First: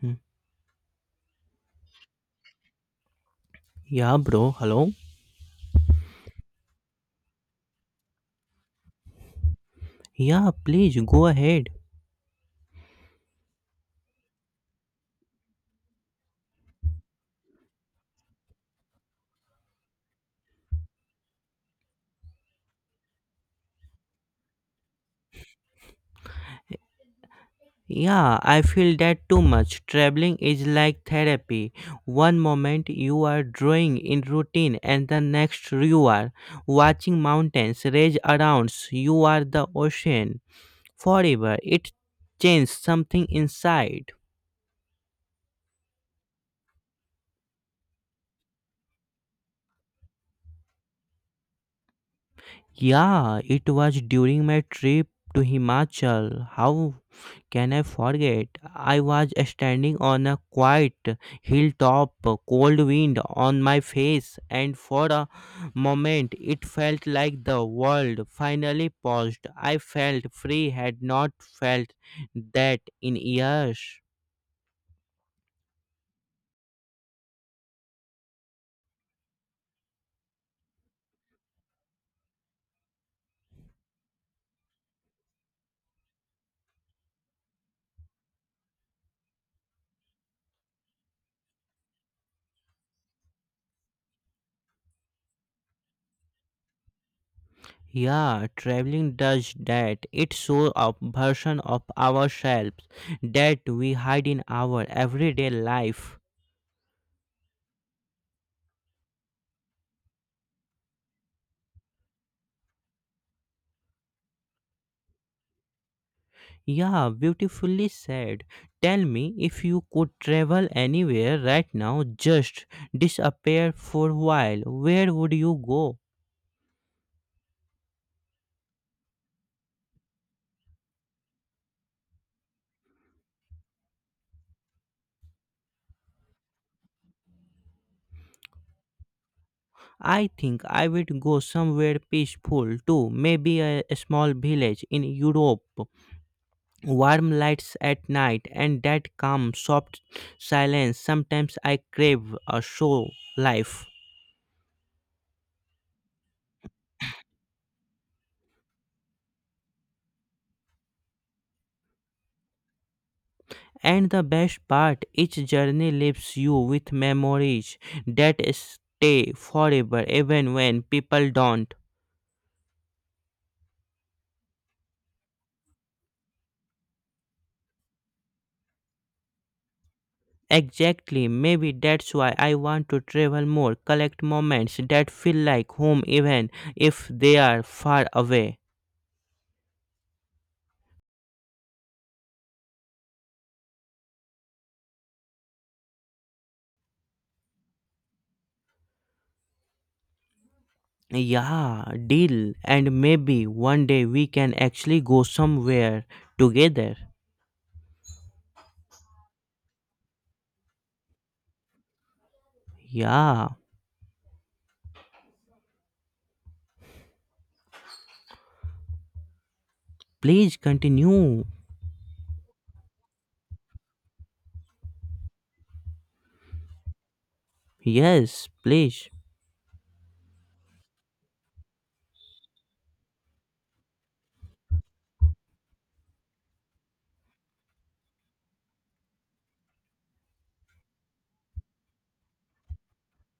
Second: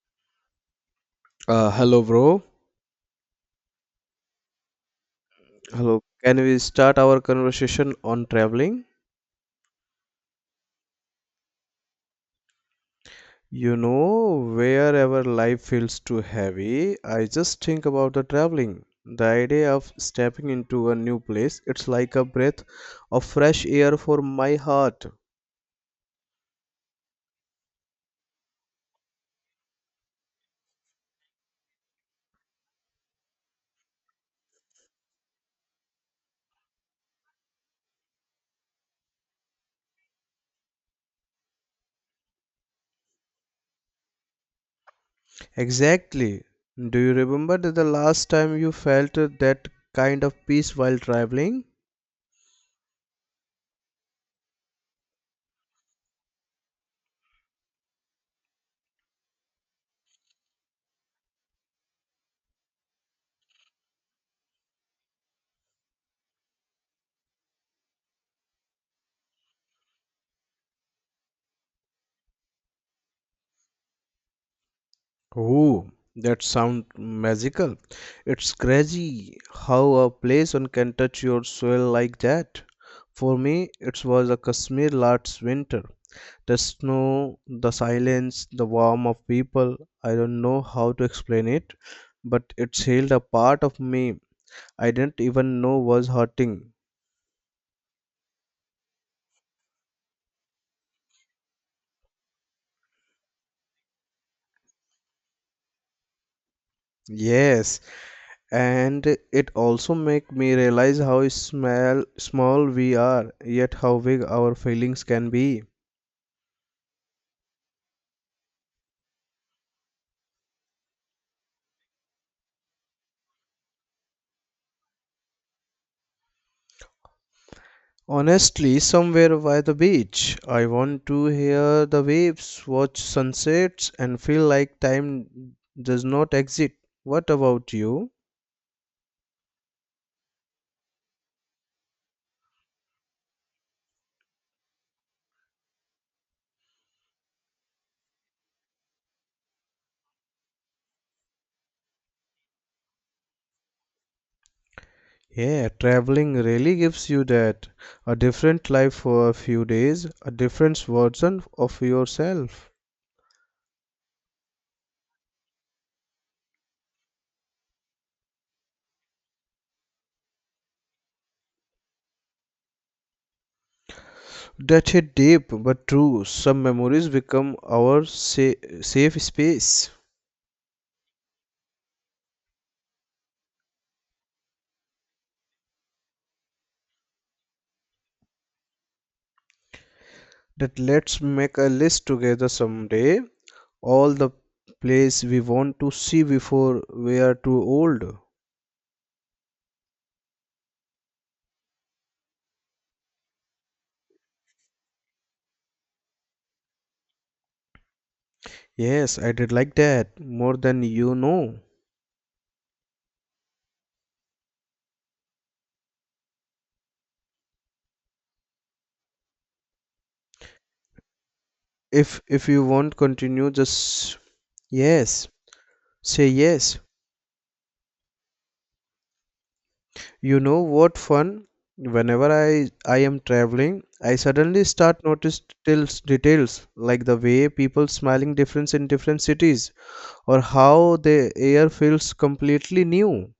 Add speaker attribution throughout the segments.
Speaker 1: Hmm.
Speaker 2: Hello, bro.
Speaker 1: Yeah, bro. Hello?
Speaker 2: Hello. Can we start our conversation on traveling?
Speaker 1: Yeah, please go ahead.
Speaker 2: Wherever life feels too heavy, I just think about the traveling. The idea of stepping into a new place, it's like a breath of fresh air for my heart.
Speaker 1: Yeah, I feel that too much. Traveling is like therapy. One moment you are drawing in routine, and the next you are watching mountains rage around. You are the ocean. Forever, it changes something inside.
Speaker 2: Exactly. Do you remember the last time you felt that kind of peace while traveling?
Speaker 1: Yeah, it was during my trip to Himachal. How can I forget? I was standing on a quiet hilltop, cold wind on my face, and for a moment it felt like the world finally paused. I felt free, had not felt that in years.
Speaker 2: Oh, that sound magical. It's crazy how a place one can touch your soul like that. For me, it was a Kashmir last winter. The snow, the silence, the warmth of people. I don't know how to explain it, but it healed a part of me I didn't even know was hurting.
Speaker 1: Yeah, traveling does that. It shows a version of ourselves that we hide in our everyday life.
Speaker 2: Yes, and it also make me realize how small small we are, yet how big our feelings can be.
Speaker 1: Yeah, beautifully said. Tell me, if you could travel anywhere right now, just disappear for a while, where would you go?
Speaker 2: Honestly, somewhere by the beach. I want to hear the waves, watch sunsets, and feel like time does not exist. What about you?
Speaker 1: I think I would go somewhere peaceful too, maybe a small village in Europe. Warm lights at night and that calm, soft silence. Sometimes I crave a show life.
Speaker 2: Yeah, traveling really gives you that. A different life for a few days, a different version of yourself.
Speaker 1: And the best part, each journey leaves you with memories that stay forever, even when people don't.
Speaker 2: That hit deep but true. Some memories become our safe space.
Speaker 1: Exactly, maybe that's why I want to travel more, collect moments that feel like home, even if they are far away.
Speaker 2: That let's make a list together someday all the place we want to see before we are too old.
Speaker 1: Yeah, deal. And maybe one day we can actually go somewhere together.
Speaker 2: Yes, I did like that more than you know.
Speaker 1: Yeah, please continue.
Speaker 2: If you want continue just yes, say yes.
Speaker 1: Yes, please.
Speaker 2: You know what fun? Whenever I am traveling, I suddenly start notice details like the way people smiling difference in different cities or how the air feels completely new.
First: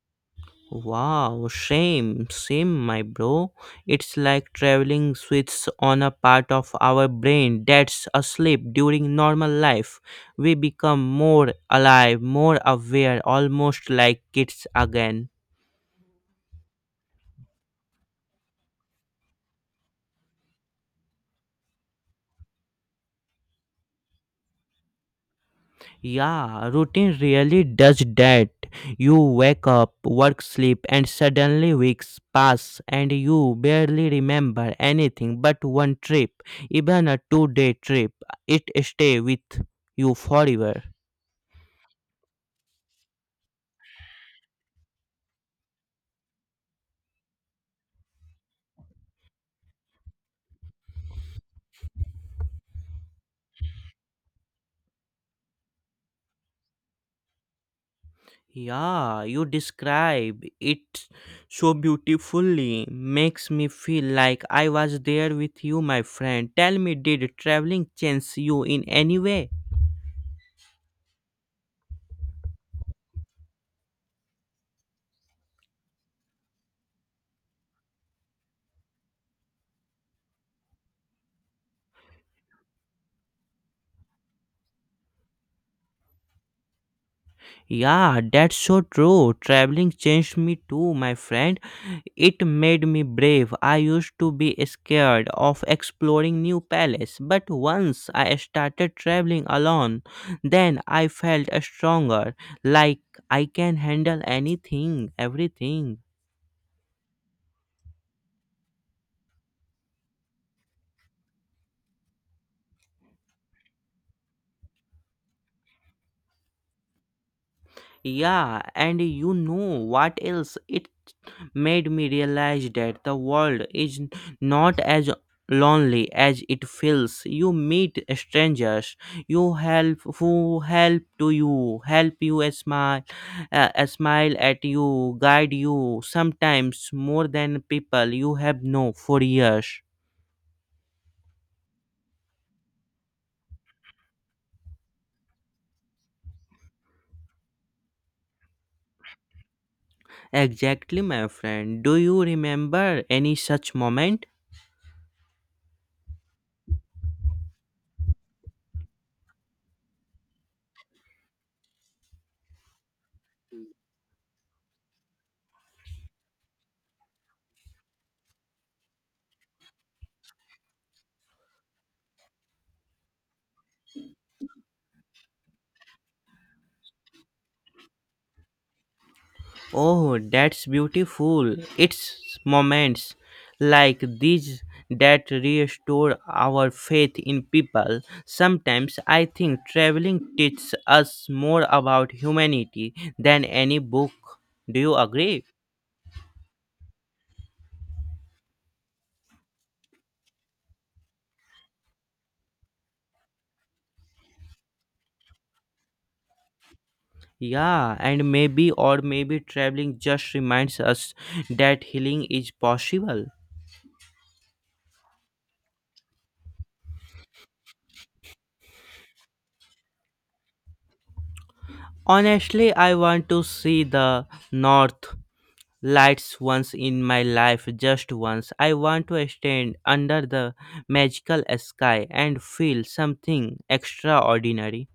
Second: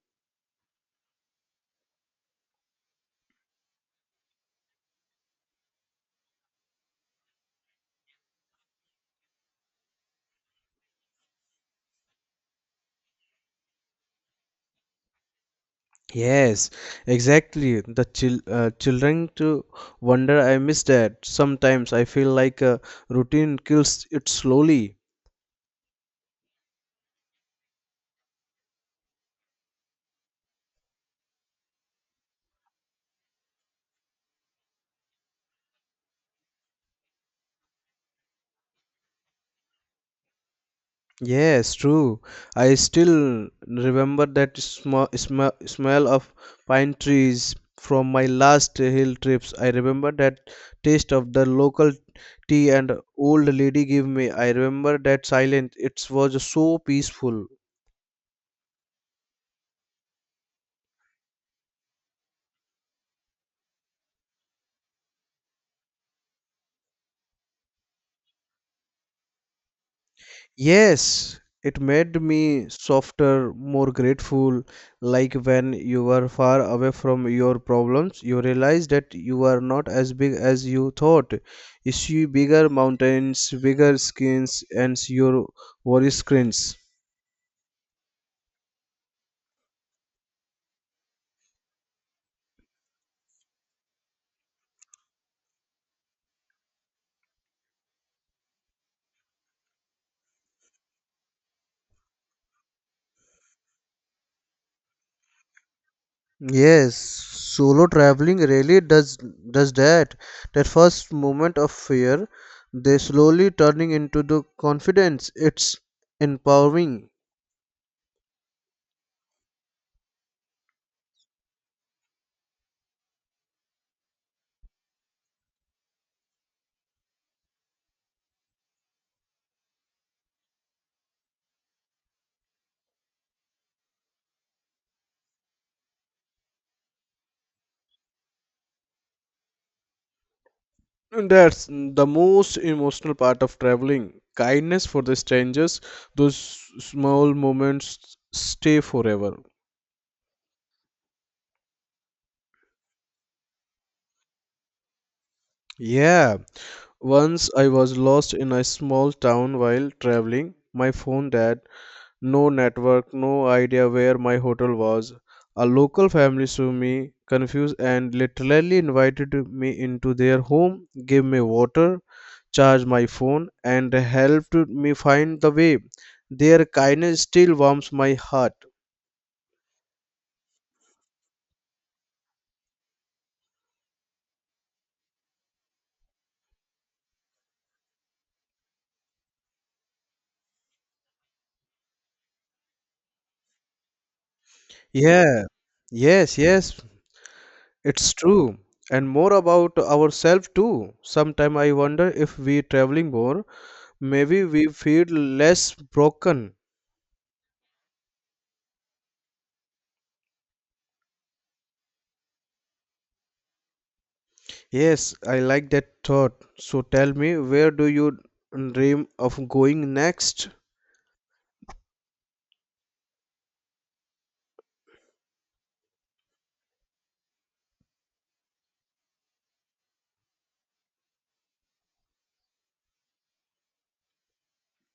Speaker 1: Wow, same, same, my bro. It's like traveling switches on a part of our brain that's asleep during normal life. We become more alive, more aware, almost like kids again.
Speaker 2: Yes, exactly. The children to wonder. I miss that. Sometimes I feel like routine kills it slowly.
Speaker 1: Yeah, routine really does that. You wake up, work, sleep, and suddenly weeks pass, and you barely remember anything but one trip, even a 2 day trip. It stays with you forever.
Speaker 2: Yes, true. I still remember that sm sm smell of pine trees from my last hill trips. I remember that taste of the local tea and old lady gave me. I remember that silence. It was so peaceful.
Speaker 1: Yeah, you describe it so beautifully. Makes me feel like I was there with you, my friend. Tell me, did traveling change you in any way?
Speaker 2: Yes, it made me softer, more grateful. Like when you were far away from your problems, you realize that you are not as big as you thought. You see bigger mountains, bigger skins, and your worry screens.
Speaker 1: Yeah, that's so true. Traveling changed me too, my friend. It made me brave. I used to be scared of exploring new palace, but once I started traveling alone, then I felt stronger, like I can handle anything, everything.
Speaker 2: Yes, solo traveling really does that. That first moment of fear, they slowly turning into the confidence. It's empowering.
Speaker 1: Yeah, and you know what else? It made me realize that the world is not as lonely as it feels. You meet strangers, you help who help to you, help you a smile at you, guide you. Sometimes more than people you have known for years.
Speaker 2: And that's the most emotional part of traveling. Kindness for the strangers, those small moments stay forever.
Speaker 1: Exactly, my friend. Do you remember any such moment?
Speaker 2: Yeah, once I was lost in a small town while traveling. My phone dead, no network, no idea where my hotel was. A local family saw me confused and literally invited me into their home, gave me water, charge my phone and helped me find the way. Their kindness still warms my heart.
Speaker 1: Oh, that's beautiful. It's moments like these that restore our faith in people. Sometimes I think traveling teaches us more about humanity than any book. Do you agree?
Speaker 2: Yeah, yes, yes, it's true. And more about ourselves too. Sometimes I wonder if we traveling more, maybe we feel less broken.
Speaker 1: Yeah, and maybe or maybe traveling just reminds us that healing is possible.
Speaker 2: Yes, I like that thought. So tell me, where do you dream of going next?
Speaker 1: Honestly, I want to see the north lights once in my life, just once. I want to stand under the magical sky and feel something extraordinary.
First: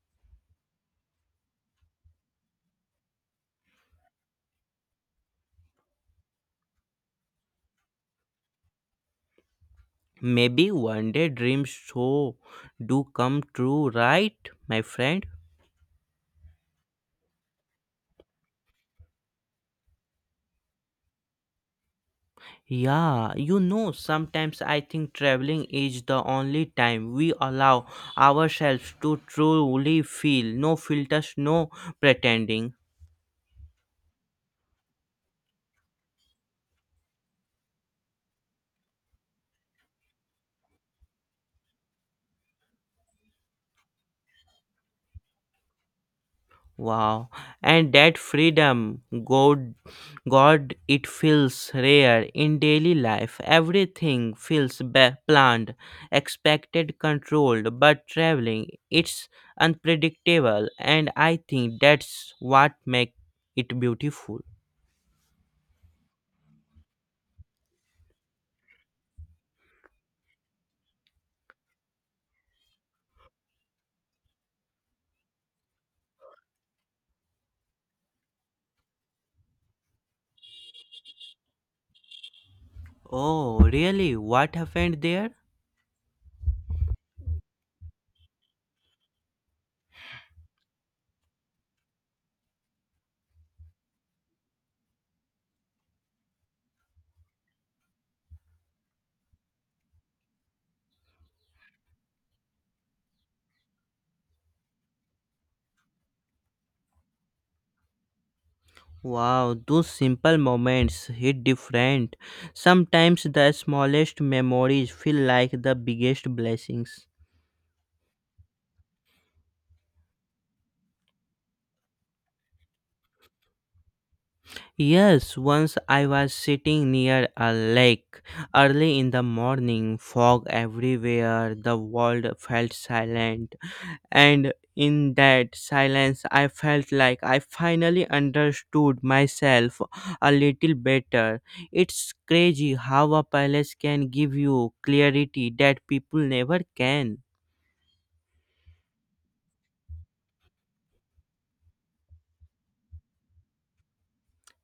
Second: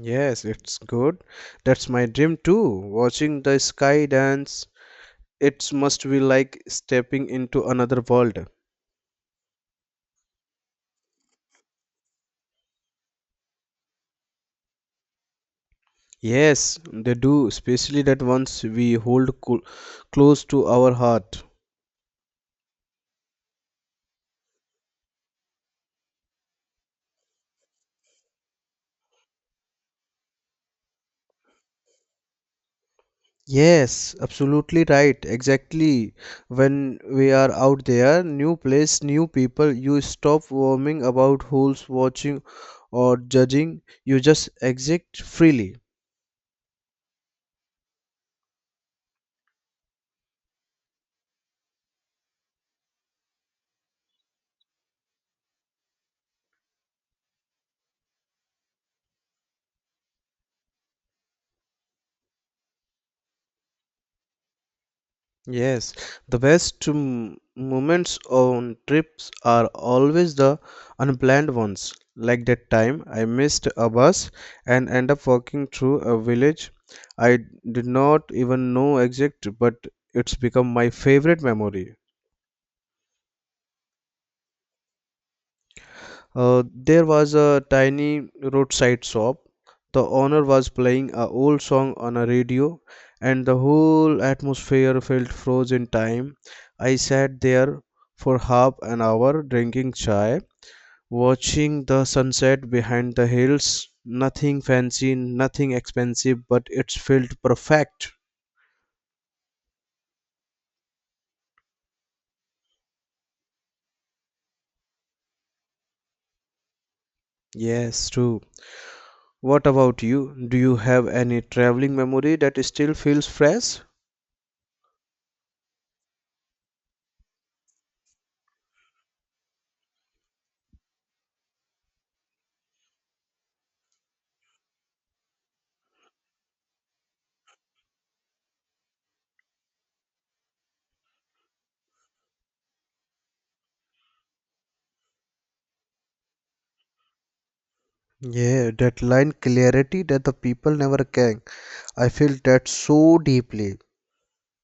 Speaker 2: Yes, it's good. That's my dream too. Watching the sky dance, it must be like stepping into another world.
Speaker 1: Maybe one day dreams so do come true, right, my friend?
Speaker 2: Yes, they do, especially that ones we hold close to our heart.
Speaker 1: Yeah, sometimes I think traveling is the only time we allow ourselves to truly feel. No filters, no pretending.
Speaker 2: Yes, absolutely right. Exactly. When we are out there, new place, new people, you stop worrying about who's watching or judging. You just exit freely.
Speaker 1: Wow. And that freedom, God, it feels rare in daily life. Everything feels planned, expected, controlled, but traveling, it's unpredictable. And I think that's what makes it beautiful.
Speaker 2: Yes, the best moments on trips are always the unplanned ones. Like that time I missed a bus and end up walking through a village I did not even know existed, but it's become my favorite memory.
Speaker 1: Oh, really? What happened there?
Speaker 2: There was a tiny roadside shop. The owner was playing a old song on a radio, and the whole atmosphere felt frozen in time. I sat there for half an hour drinking chai, watching the sunset behind the hills. Nothing fancy, nothing expensive, but it felt perfect.
Speaker 1: Wow, those simple moments hit different. Sometimes the smallest memories feel like the biggest blessings.
Speaker 2: Yes, true. What about you? Do you have any traveling memory that still feels fresh?
Speaker 1: Yes, once I was sitting near a lake early in the morning, fog everywhere, the world felt silent, and in that silence, I felt like I finally understood myself a little better. It's crazy how a palace can give you clarity that people never can.
Speaker 2: Yeah, that line clarity that the people never can. I feel that so deeply.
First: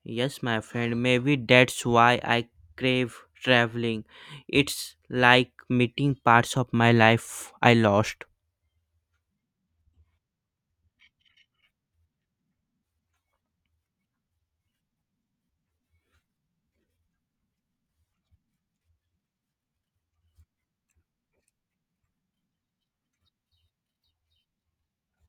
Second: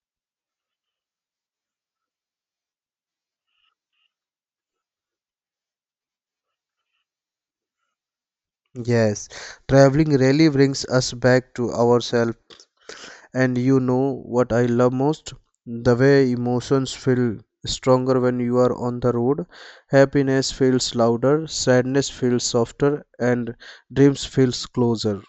Speaker 1: Yes, my friend, maybe that's why I crave traveling. It's like meeting parts of my life I lost.
Speaker 2: Yes, traveling really brings us back to ourselves. And you know what I love most? The way emotions feel stronger when you are on the road. Happiness feels louder, sadness feels softer, and dreams feels closer.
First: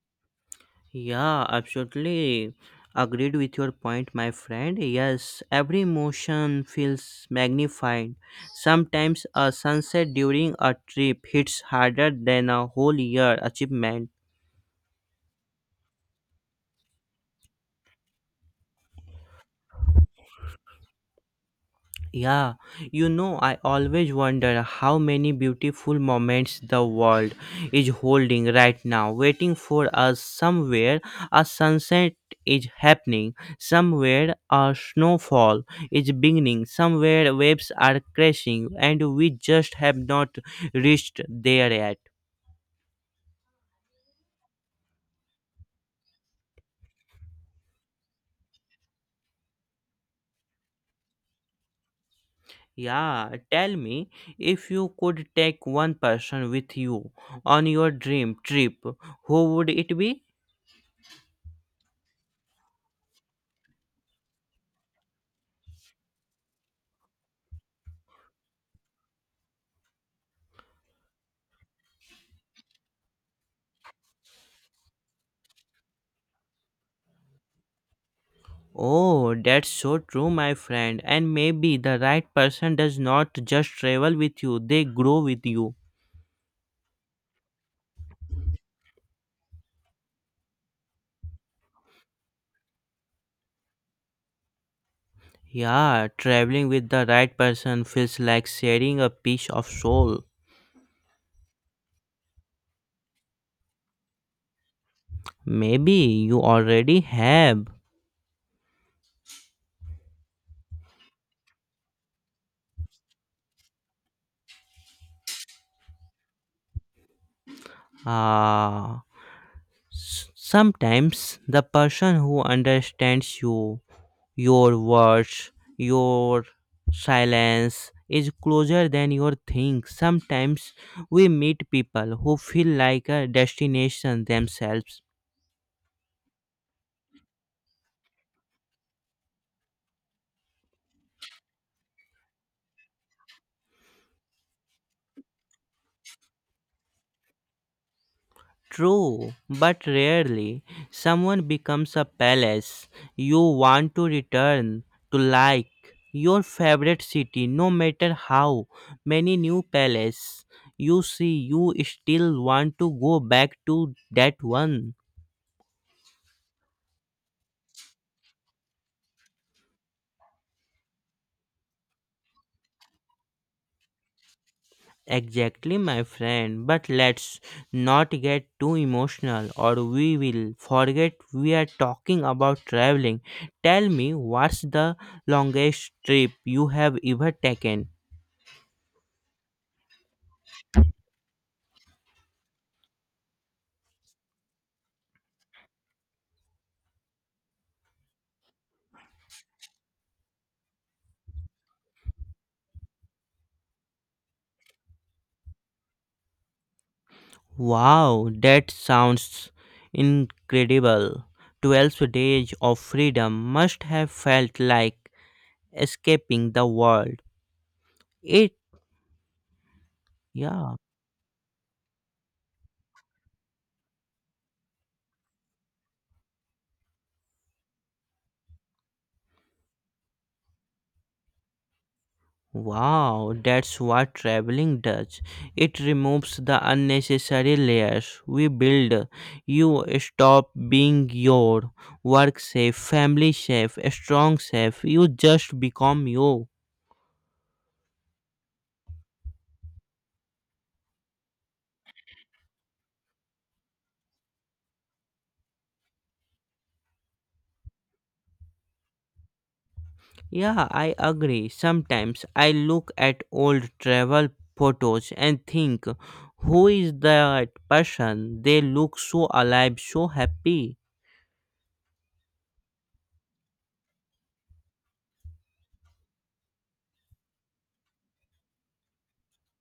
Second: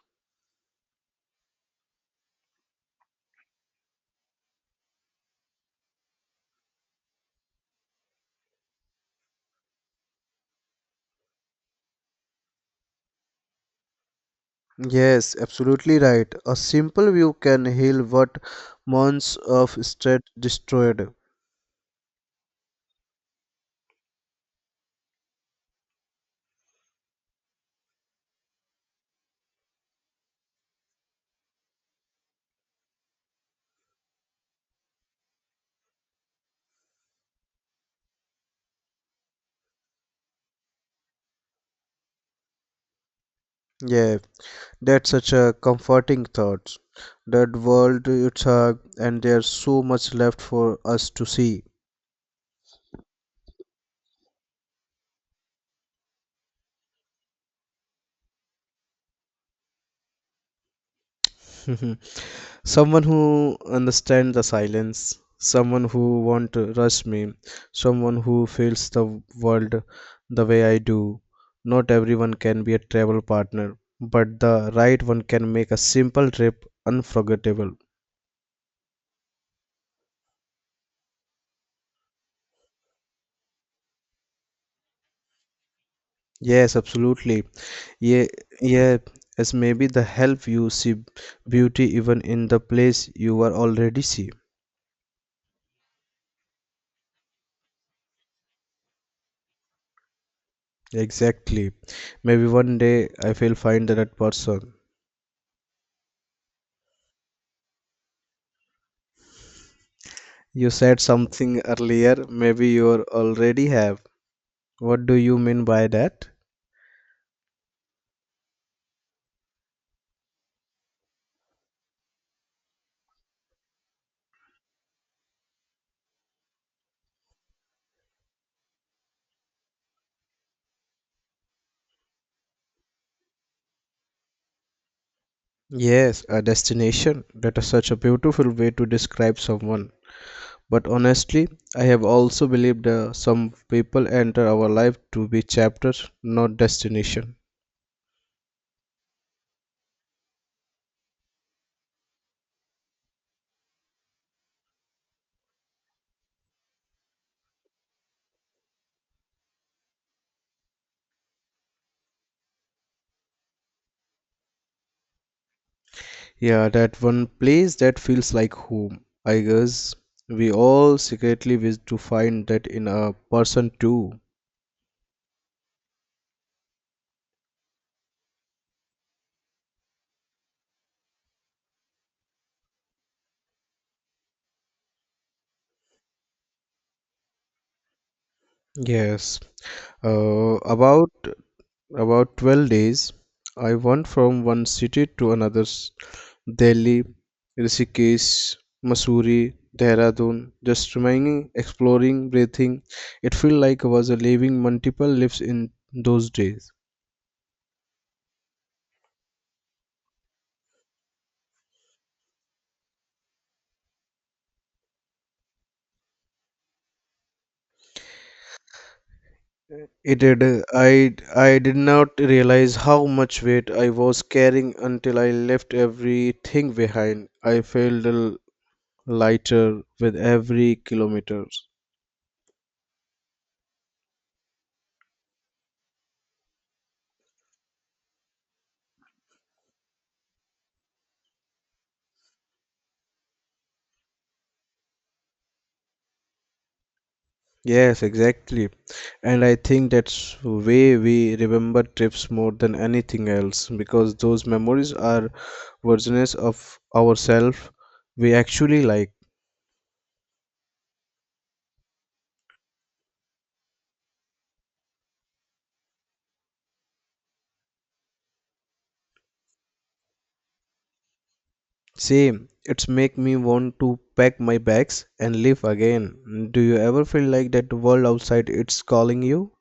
Speaker 1: Yeah, absolutely agreed with your point, my friend. Yes, every emotion feels magnified. Sometimes a sunset during a trip hits harder than a whole year achievement.
Speaker 2: Yes, absolutely right. A simple view can heal what months of stress destroyed.
Speaker 1: Yeah, I always wonder how many beautiful moments the world is holding right now, waiting for us somewhere. A sunset is happening, somewhere a snowfall is beginning, somewhere waves are crashing, and we just have not reached there yet.
Speaker 2: Yeah, that's such a comforting thought. That world it's a, and there's so much left for us to see.
Speaker 1: Yeah, tell me, if you could take one person with you on your dream trip, who would it be?
Speaker 2: Someone who understands the silence, someone who won't rush me, someone who feels the world the way I do. Not everyone can be a travel partner, but the right one can make a simple trip unforgettable.
Speaker 1: Oh, that's so true, my friend. And maybe the right person does not just travel with you, they grow with you.
Speaker 2: Yes, absolutely. Yeah, yeah, as maybe the help you see beauty even in the place you are already see.
Speaker 1: Yeah, traveling with the right person feels like sharing a piece of soul.
Speaker 2: Exactly. Maybe one day I will find that person.
Speaker 1: Maybe you already have.
Speaker 2: You said something earlier, maybe you are already have. What do you mean by that?
Speaker 1: Ah, sometimes the person who understands you. Your words, your silence is closer than your think. Sometimes we meet people who feel like a destination themselves.
Speaker 2: Yes, a destination. That is such a beautiful way to describe someone. But honestly, I have also believed some people enter our life to be chapters, not destination.
Speaker 1: True, but rarely someone becomes a palace you want to return to, like your favorite city. No matter how many new palaces you see, you still want to go back to that one.
Speaker 2: Yeah, that one place that feels like home. I guess we all secretly wish to find that in a person too.
Speaker 1: Exactly, my friend. But let's not get too emotional, or we will forget we are talking about traveling. Tell me, what's the longest trip you have ever taken?
Speaker 2: Yes. Uh, about about 12 days, I went from one city to another. Delhi, Rishikesh, Mussoorie, Dehradun, just remaining, exploring, breathing. It felt like I was living multiple lives in those days.
Speaker 1: Wow, that sounds incredible. 12 days of freedom must have felt like escaping the world. It,
Speaker 2: It did.
Speaker 1: yeah.
Speaker 2: I did not realize how much weight I was carrying until I left everything behind. I felt lighter with every kilometer.
Speaker 1: Wow, that's what traveling does. It removes the unnecessary layers we build. You stop being your work safe, family safe, strong safe. You just become you.
Speaker 2: Yes, exactly. And I think that's way we remember trips more than anything else because those memories are versions of ourselves we actually like.
Speaker 1: Yeah, I agree. Sometimes I look at old travel photos and think, who is that person? They look so alive, so happy.
Speaker 2: Same, it's make me want to pack my bags and leave again. Do you ever feel like that the world outside it's calling you?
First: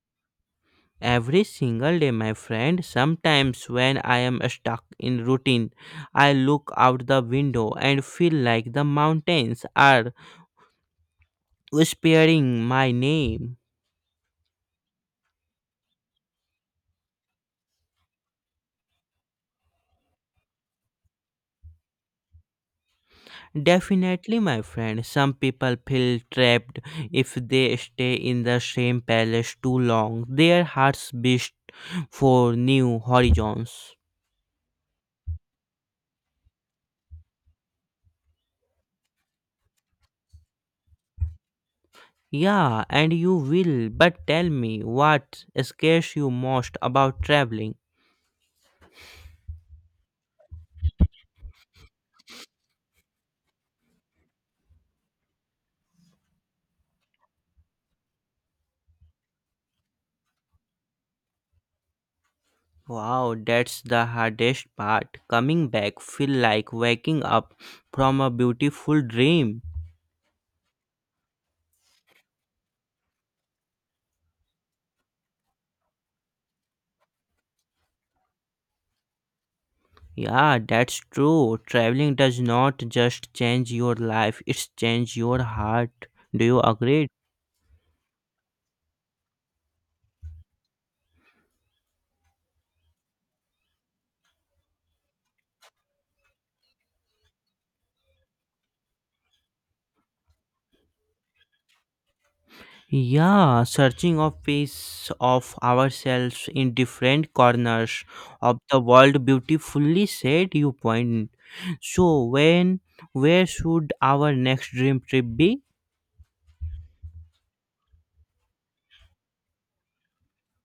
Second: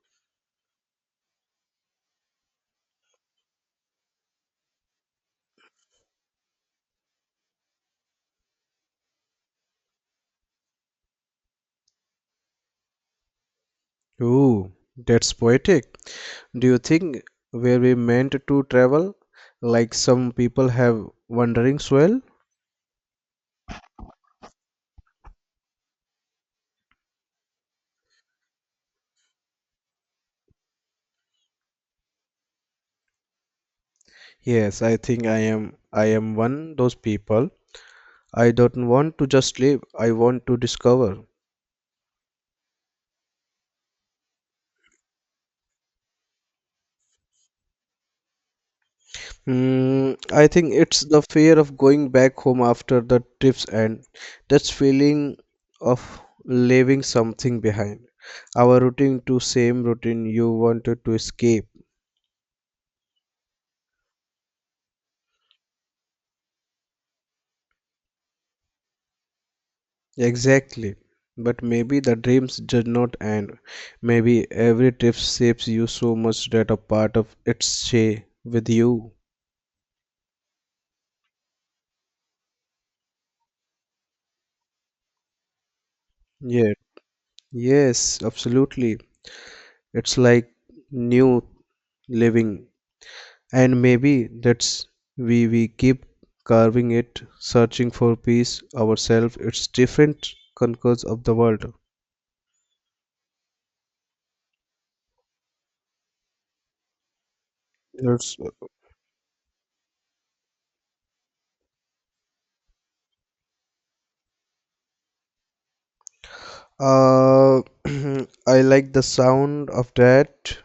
Speaker 1: Every single day, my friend. Sometimes when I am stuck in routine, I look out the window and feel like the mountains are whispering my name.
Speaker 2: Ooh, that's poetic. Do you think were we meant to travel like some people have wandering soul?
Speaker 1: Definitely, my friend, some people feel trapped if they stay in the same palace too long. Their hearts beat for new horizons.
Speaker 2: Yes, I think I am one those people. I don't want to just live, I want to discover.
Speaker 1: Yeah, and you will, but tell me, what scares you most about traveling?
Speaker 2: I think it's the fear of going back home after the trips end. That feeling of leaving something behind. Our routine to same routine you wanted to escape.
Speaker 1: Wow, that's the hardest part. Coming back feel like waking up from a beautiful dream.
Speaker 2: Exactly. But maybe the dreams did not end. Maybe every trip shapes you so much that a part of it stay with you.
Speaker 1: Yeah, that's true. Traveling does not just change your life, it's change your heart. Do you
Speaker 2: Yeah.
Speaker 1: agree?
Speaker 2: Yes, absolutely. It's like new living. And maybe that's we keep carving it searching for peace ourselves it's different conquers of the world.
Speaker 1: Yeah, searching of piece of ourselves in different corners
Speaker 2: It's
Speaker 1: of the world, beautifully said you point. So when where should our next dream trip be?
Speaker 2: uh I like the sound of that.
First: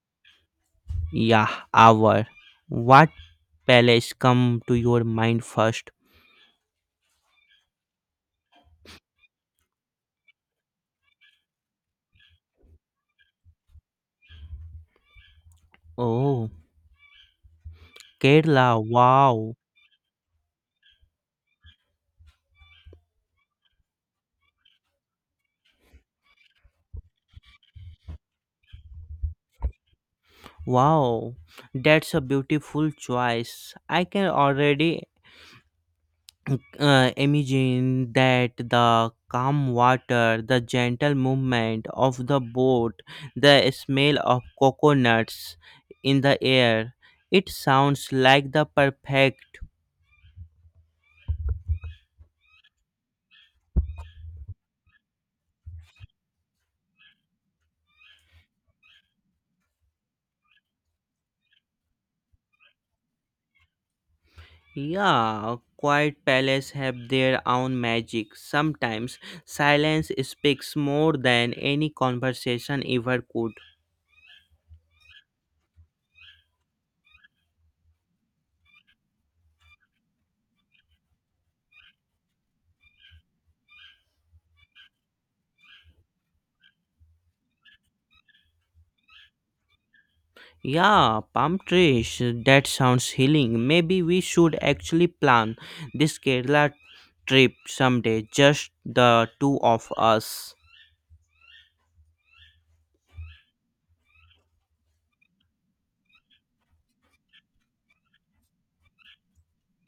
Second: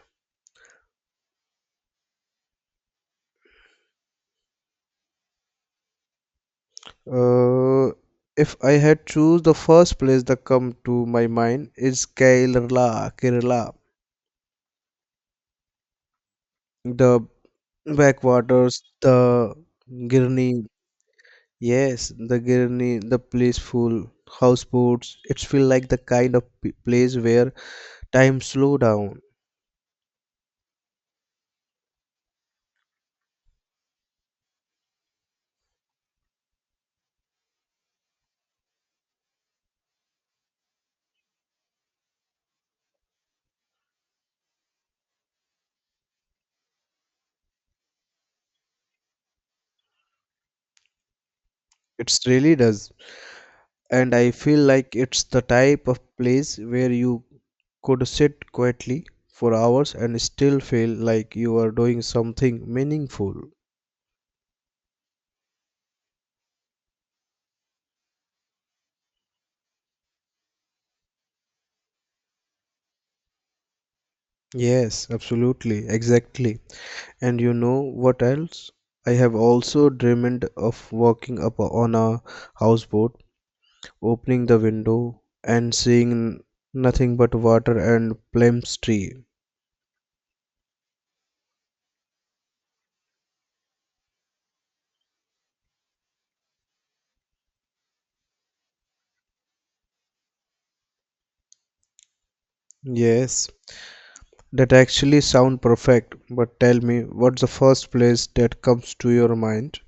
Speaker 1: Yeah, our. What palace come to your mind first?
Speaker 2: uh if I had choose the first place that come to my mind is Kerala. Kerala,
Speaker 1: Oh,
Speaker 2: the
Speaker 1: Kerala.
Speaker 2: backwaters, the
Speaker 1: Wow.
Speaker 2: Girni. Yes, the Girni, the blissful houseboats. It's feel like the kind of place where time slow down.
Speaker 1: Wow. That's a beautiful choice. I can already imagine that the calm water, the gentle movement of the boat, the smell of coconuts in the air. It sounds like the perfect.
Speaker 2: It really does, and I feel like it's the type of place where you could sit quietly for hours and still feel like you are doing something meaningful.
Speaker 1: Yeah, quiet palaces have their own magic. Sometimes silence speaks more than any conversation ever could.
Speaker 2: Yes, absolutely, exactly. And you know what else? I have also dreamed of walking up on a houseboat opening the window and seeing nothing but water and plums tree.
Speaker 1: Yeah, palm trees, that sounds healing. Maybe we should actually plan this Kerala trip someday, just the two of us.
Speaker 2: Yes, that actually sound perfect, but tell me what's the first place that comes to your mind?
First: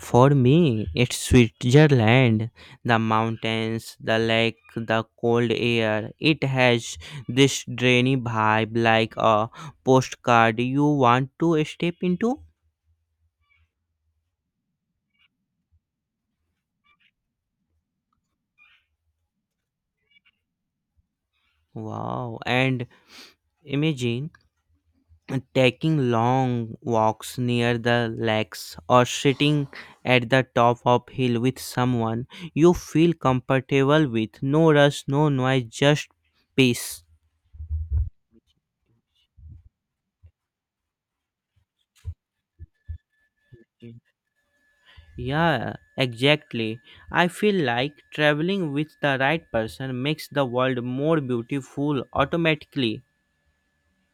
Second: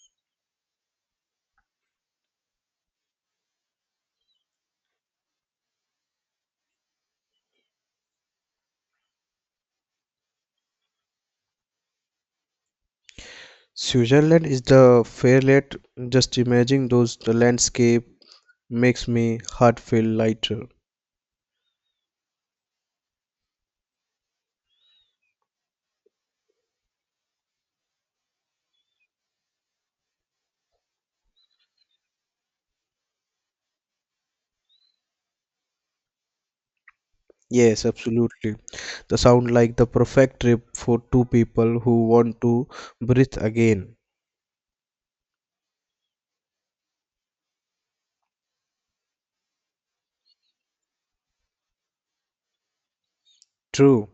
Speaker 1: For me, it's Switzerland. The mountains, the lake, the cold air. It has this dreamy vibe like a postcard you want to step into.
Speaker 2: Switzerland is the fairlight. Just imagining those the landscape makes me heart feel lighter.
Speaker 1: Wow. And imagine taking long walks near the lakes or sitting at the top of hill with someone you feel comfortable with. No rush, no noise, just peace.
Speaker 2: Yes, absolutely. The sound like the perfect trip for two people who want to breathe again.
Speaker 1: Yeah, exactly. I feel like traveling with the right person makes the world more beautiful automatically.
Speaker 2: True.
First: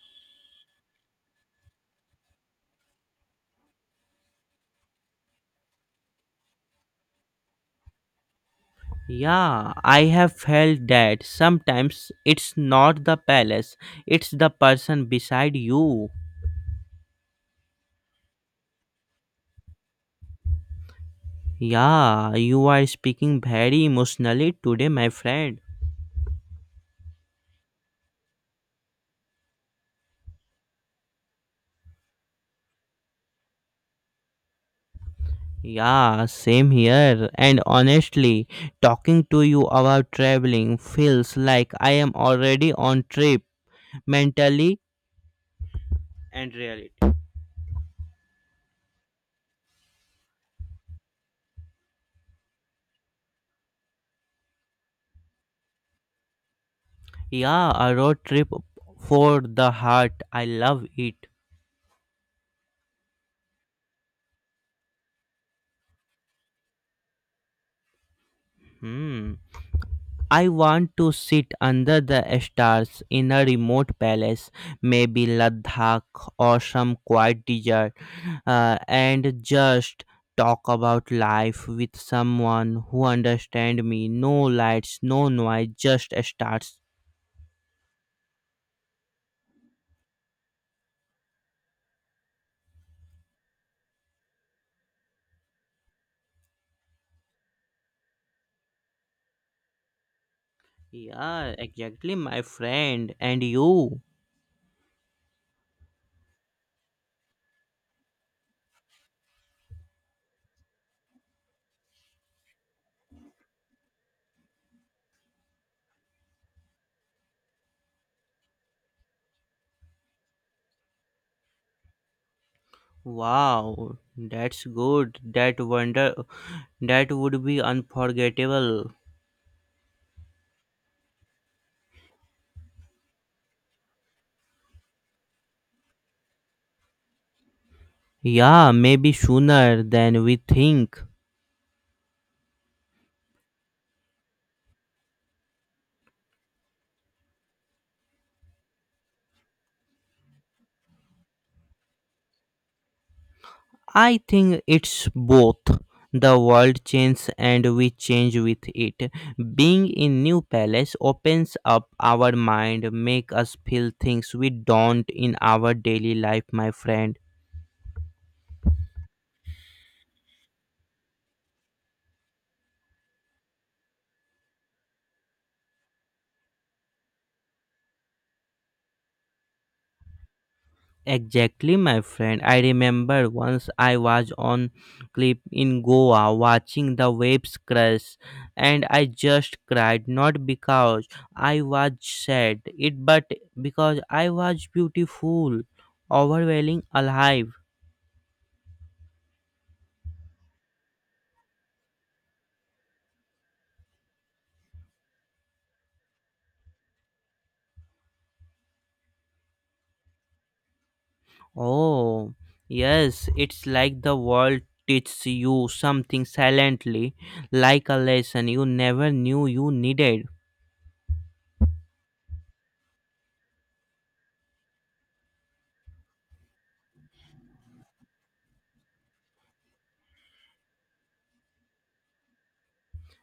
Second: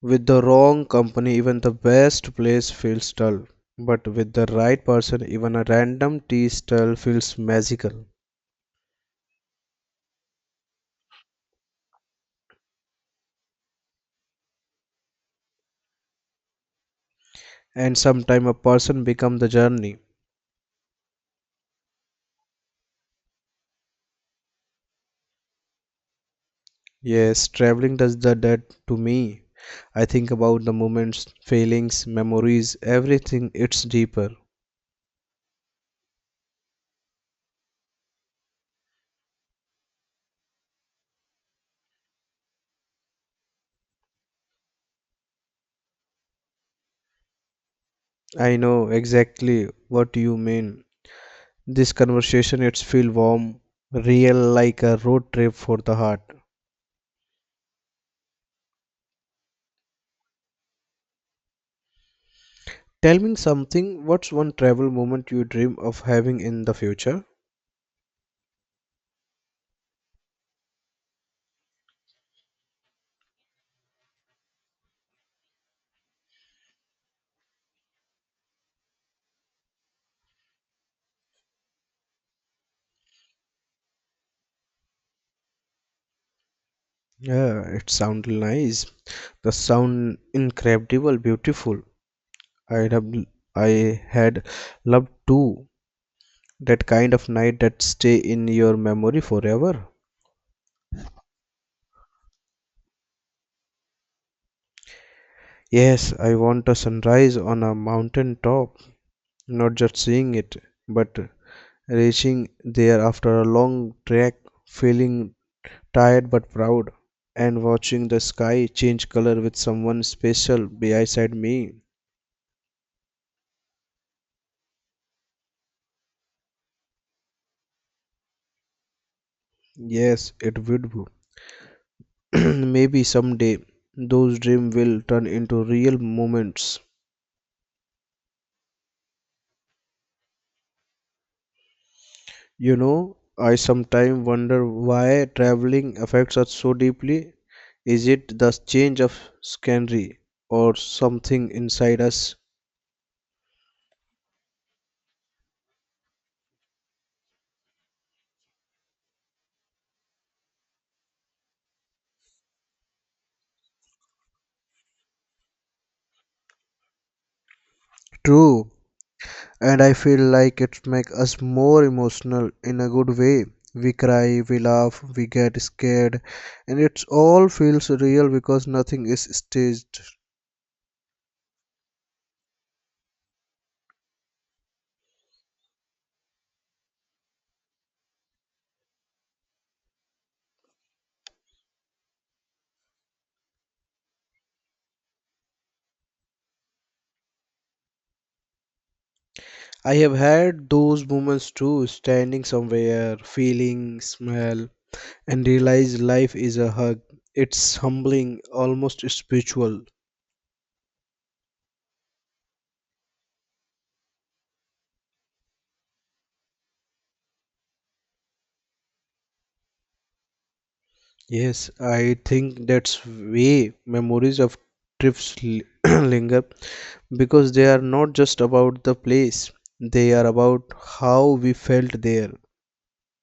Speaker 2: With the wrong company, even the best place feels dull. But with the right person, even a random tea stall feels magical.
Speaker 1: Yeah, I have felt that sometimes it's not the palace, it's the person beside you.
Speaker 2: And sometime a person becomes the journey.
Speaker 1: Yeah, you are speaking very emotionally today, my friend.
Speaker 2: Yes, traveling does the that to me. I think about the moments, feelings, memories, everything. It's deeper.
Speaker 1: Yeah, same here. And honestly, talking to you about traveling feels like I am already on trip mentally and really.
Speaker 2: I know exactly what you mean. This conversation it's feel warm, real like a road trip for the heart.
Speaker 1: Yeah, a road trip for the heart. I love it.
Speaker 2: Tell me something, what's one travel moment you dream of having in the future?
Speaker 1: Hmm. I want to sit under the stars in a remote palace, maybe Ladakh or some quiet desert, and just talk about life with someone who understands me. No lights, no noise, just stars.
Speaker 2: Yeah, it sounds nice. The sound incredible, beautiful. I'd have I had loved to that kind of night that stay in your memory forever.
Speaker 1: Yeah, exactly, my friend. And you.
Speaker 2: Yes, I want a sunrise on a mountain top, not just seeing it, but reaching there after a long trek, feeling tired but proud, and watching the sky change color with someone special beside me.
Speaker 1: Wow, that's good. That would be unforgettable.
Speaker 2: Yes, it would. be. Maybe someday those dreams will turn into real moments.
Speaker 1: Yeah, maybe sooner than we think.
Speaker 2: I sometimes wonder why traveling affects us so deeply. Is it the change of scenery or something inside us?
Speaker 1: I think it's both. The world changes and we change with it. Being in new palace opens up our mind, make us feel things we don't in our daily life, my friend.
Speaker 2: True, and I feel like it makes us more emotional in a good way. We cry, we laugh, we get scared, and it all feels real because nothing is staged.
Speaker 1: Exactly, my friend. I remember once I was on cliff in Goa watching the waves crash, and I just cried, not because I was sad, it but because I was beautiful, overwhelming, alive.
Speaker 2: I have had those moments too, standing somewhere, feeling, smell, and realize life is a hug. It's humbling, almost spiritual.
Speaker 1: Oh, yes, it's like the world teaches you something silently, like a lesson you never knew you needed.
Speaker 2: Yes, I think that's way memories of trips linger because they are not just about the place, they are about how we felt there.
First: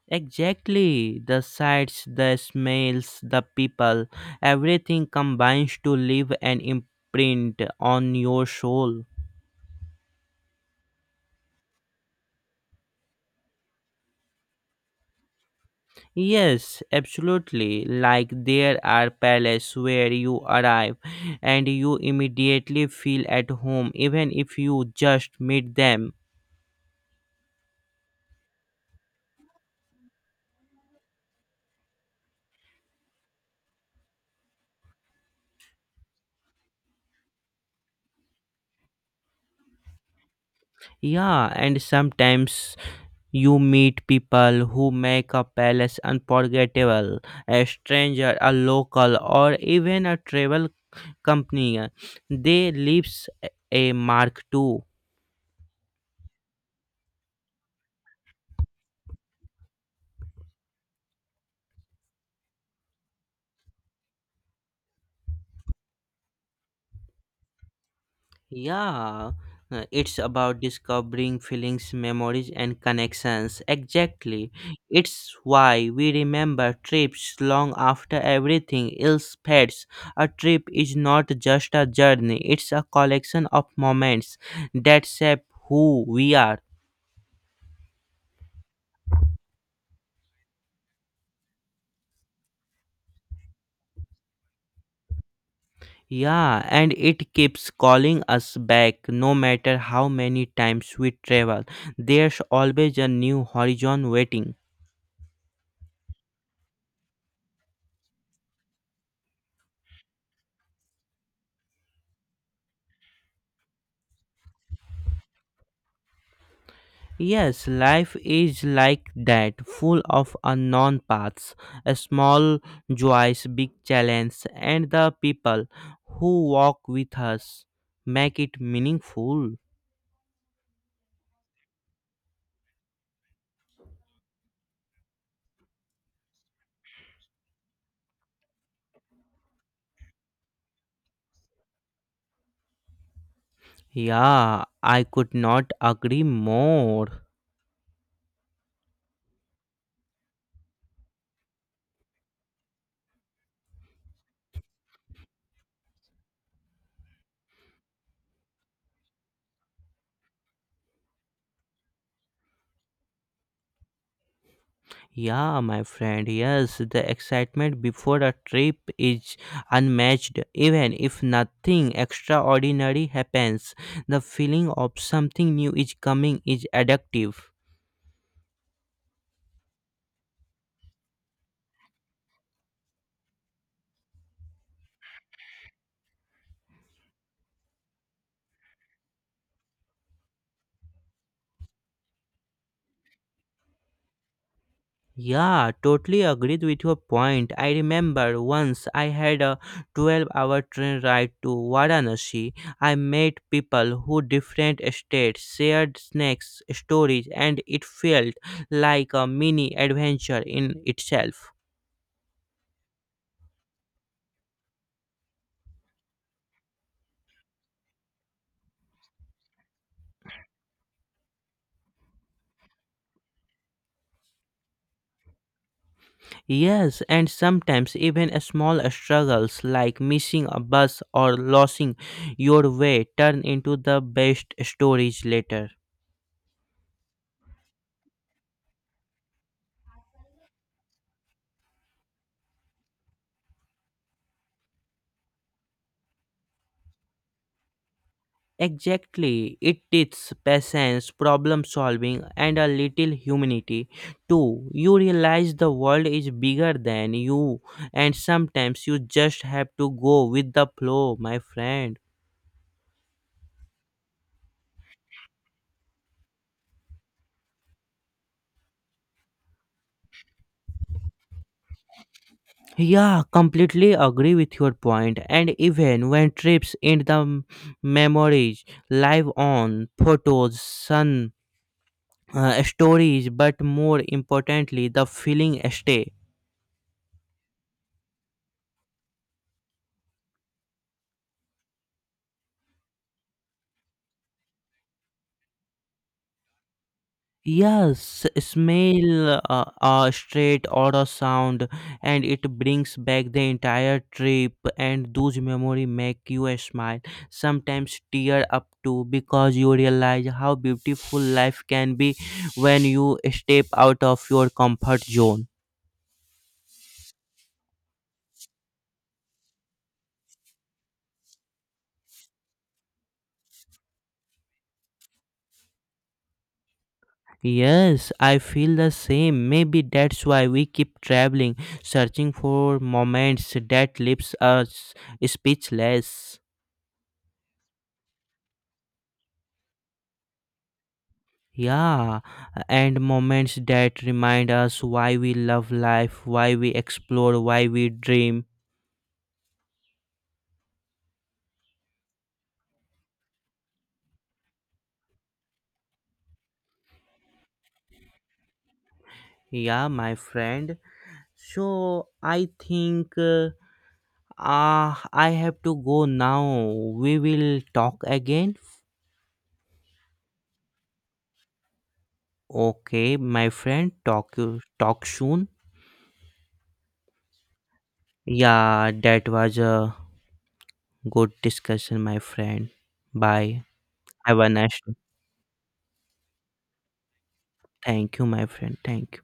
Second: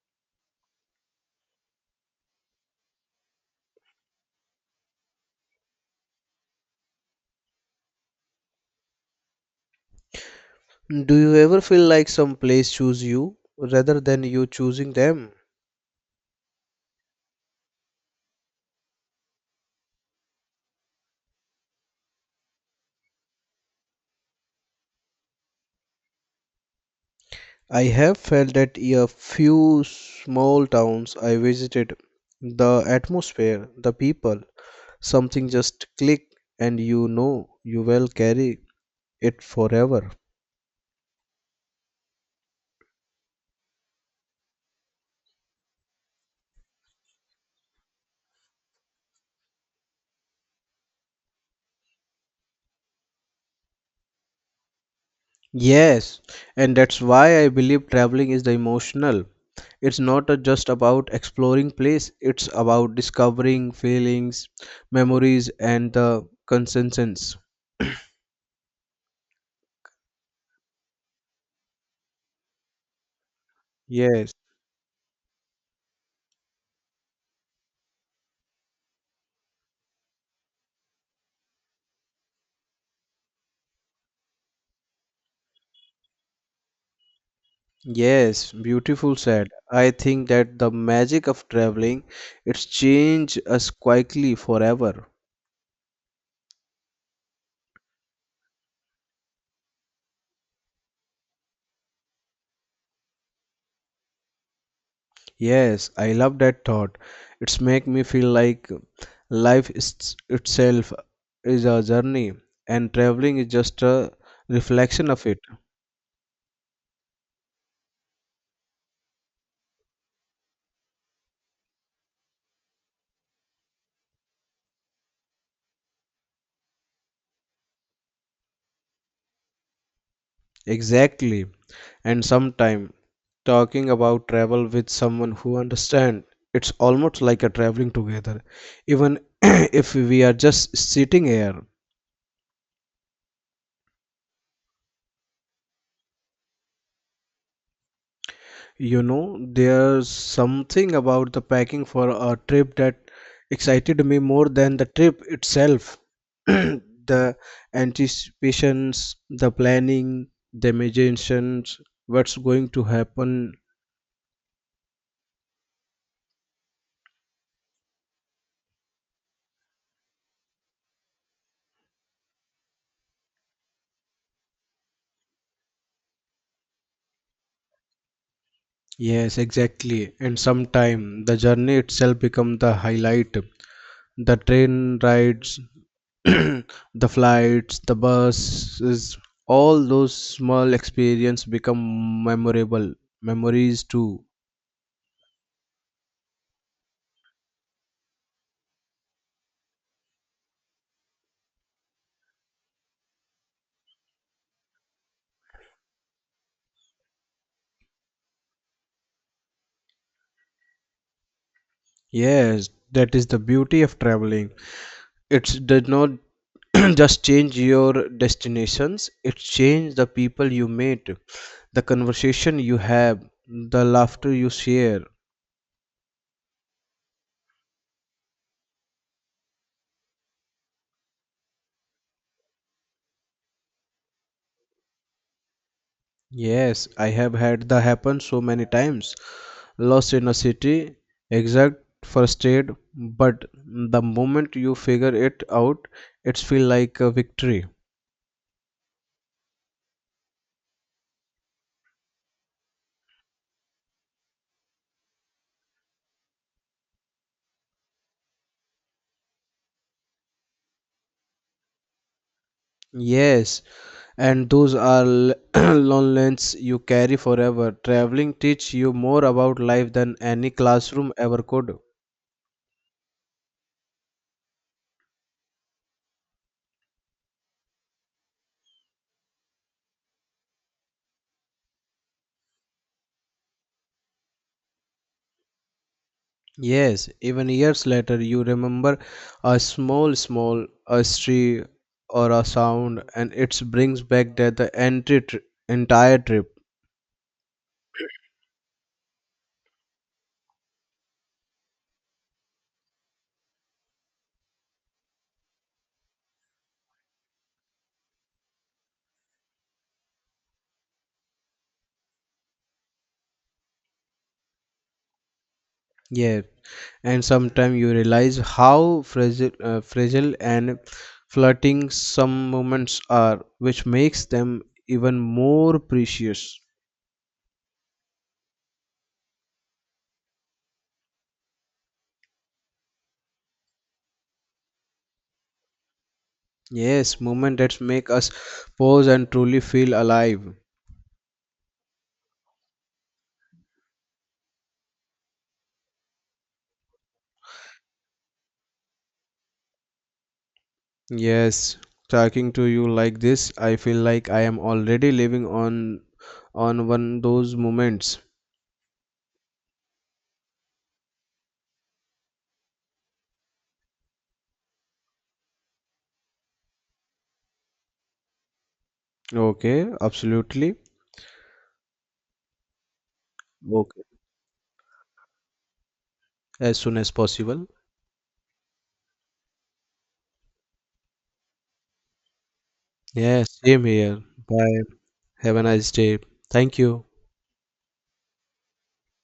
Speaker 1: Exactly. The sights, the smells, the people, everything combines to leave an imprint on your soul.
Speaker 2: Do you ever feel like some place choose you rather than you choosing them?
Speaker 1: Yes, absolutely. Like there are palaces where you arrive and you immediately feel at home even if you just meet them.
Speaker 2: I have felt that in a few small towns I visited, the atmosphere, the people, something just click and you know you will carry it forever.
Speaker 1: Yeah, and sometimes you meet people who make a palace unforgettable. A stranger, a local, or even a travel company, they leaves a mark too.
Speaker 2: Yes, and that's why I believe traveling is the emotional. It's not just about exploring place, it's about discovering feelings, memories and the consensus.
Speaker 1: Yeah, it's about discovering feelings, memories and connections.
Speaker 2: Yes.
Speaker 1: Exactly, it's why we remember trips long after everything else fades. A trip is not just a journey, it's a collection of moments that shape who we are.
Speaker 2: Yes, beautiful said. I think that the magic of traveling it's changed us quietly forever.
Speaker 1: Yeah, and it keeps calling us back no matter how many times we travel. There's always a new horizon waiting.
Speaker 2: Yes, I love that thought. It's make me feel like life is, itself is a journey and traveling is just a reflection of it.
Speaker 1: Yes, life is like that, full of unknown paths, a small joys, big challenges, and the people who walk with us make it meaningful.
Speaker 2: Exactly. And sometime talking about travel with someone who understands it's almost like a traveling together, even if we are just sitting here.
Speaker 1: Yeah, I could not agree more.
Speaker 2: There's something about the packing for a trip that excited me more than the trip itself. The anticipations, the planning, the imaginations, what's going to happen.
Speaker 1: Yeah, my friend, yes, the excitement before a trip is unmatched. Even if nothing extraordinary happens, the feeling of something new is coming is addictive.
Speaker 2: Yes, exactly. And sometime the journey itself become the highlight. The train rides, the flights, the buses, all those small experience become memorable memories too.
Speaker 1: Yeah, totally agreed with your point. I remember once I had a 12-hour train ride to Varanasi. I met people who different states, shared snacks, stories, and it felt like a mini adventure in itself.
Speaker 2: Yes, that is the beauty of traveling. It does not just change your destinations, it changes the people you meet, the conversation you have, the laughter you share.
Speaker 1: Yes, and sometimes even a small struggles like missing a bus or losing your way turn into the best stories later.
Speaker 2: Yes, I have had that happen so many times. Lost in a city, exact frustrated, but the moment you figure it out, it's feel like a victory.
Speaker 1: Exactly, it teaches patience, problem solving, and a little humanity too. You realize the world is bigger than you, and sometimes you just have to go with the flow, my friend.
Speaker 2: Yes, and those are lessons you carry forever. Traveling teach you more about life than any classroom ever could.
Speaker 1: Yeah, completely agree with your point. And even when trips in the memories live on photos, sun, stories, but more importantly, the feeling stay.
Speaker 2: Yes, even years later, you remember a small a street or a sound, and it brings back that the entry entire trip.
Speaker 1: Yes, smell a straight or a sound, and it brings back the entire trip. And those memories make you smile, sometimes tear up too, because you realize how beautiful life can be when you step out of your comfort zone.
Speaker 2: Yeah, and sometimes you realize how fragile and flirting some moments are, which makes them even more precious.
Speaker 1: Yes, I feel the same. Maybe that's why we keep traveling, searching for moments that leaves us speechless.
Speaker 2: Yes, moment that make us pause and truly feel alive.
Speaker 1: Yeah, and moments that remind us why we love life, why we explore, why we dream.
Speaker 2: Yes, talking to you like this, I feel like I am already living on one those moments.
Speaker 1: Yeah, my friend. So I think I have to go now. We will talk again.
Speaker 2: Okay, absolutely.
Speaker 1: Okay, my friend.
Speaker 2: Okay,
Speaker 1: Talk you talk soon.
Speaker 2: as soon as possible.
Speaker 1: Yeah, that was a good discussion, my friend.
Speaker 2: Yes,
Speaker 1: Bye.
Speaker 2: same here.
Speaker 1: Have a nice
Speaker 2: Bye.
Speaker 1: day.
Speaker 2: Have a nice day. Thank you.
Speaker 1: Thank you, my friend. Thank you.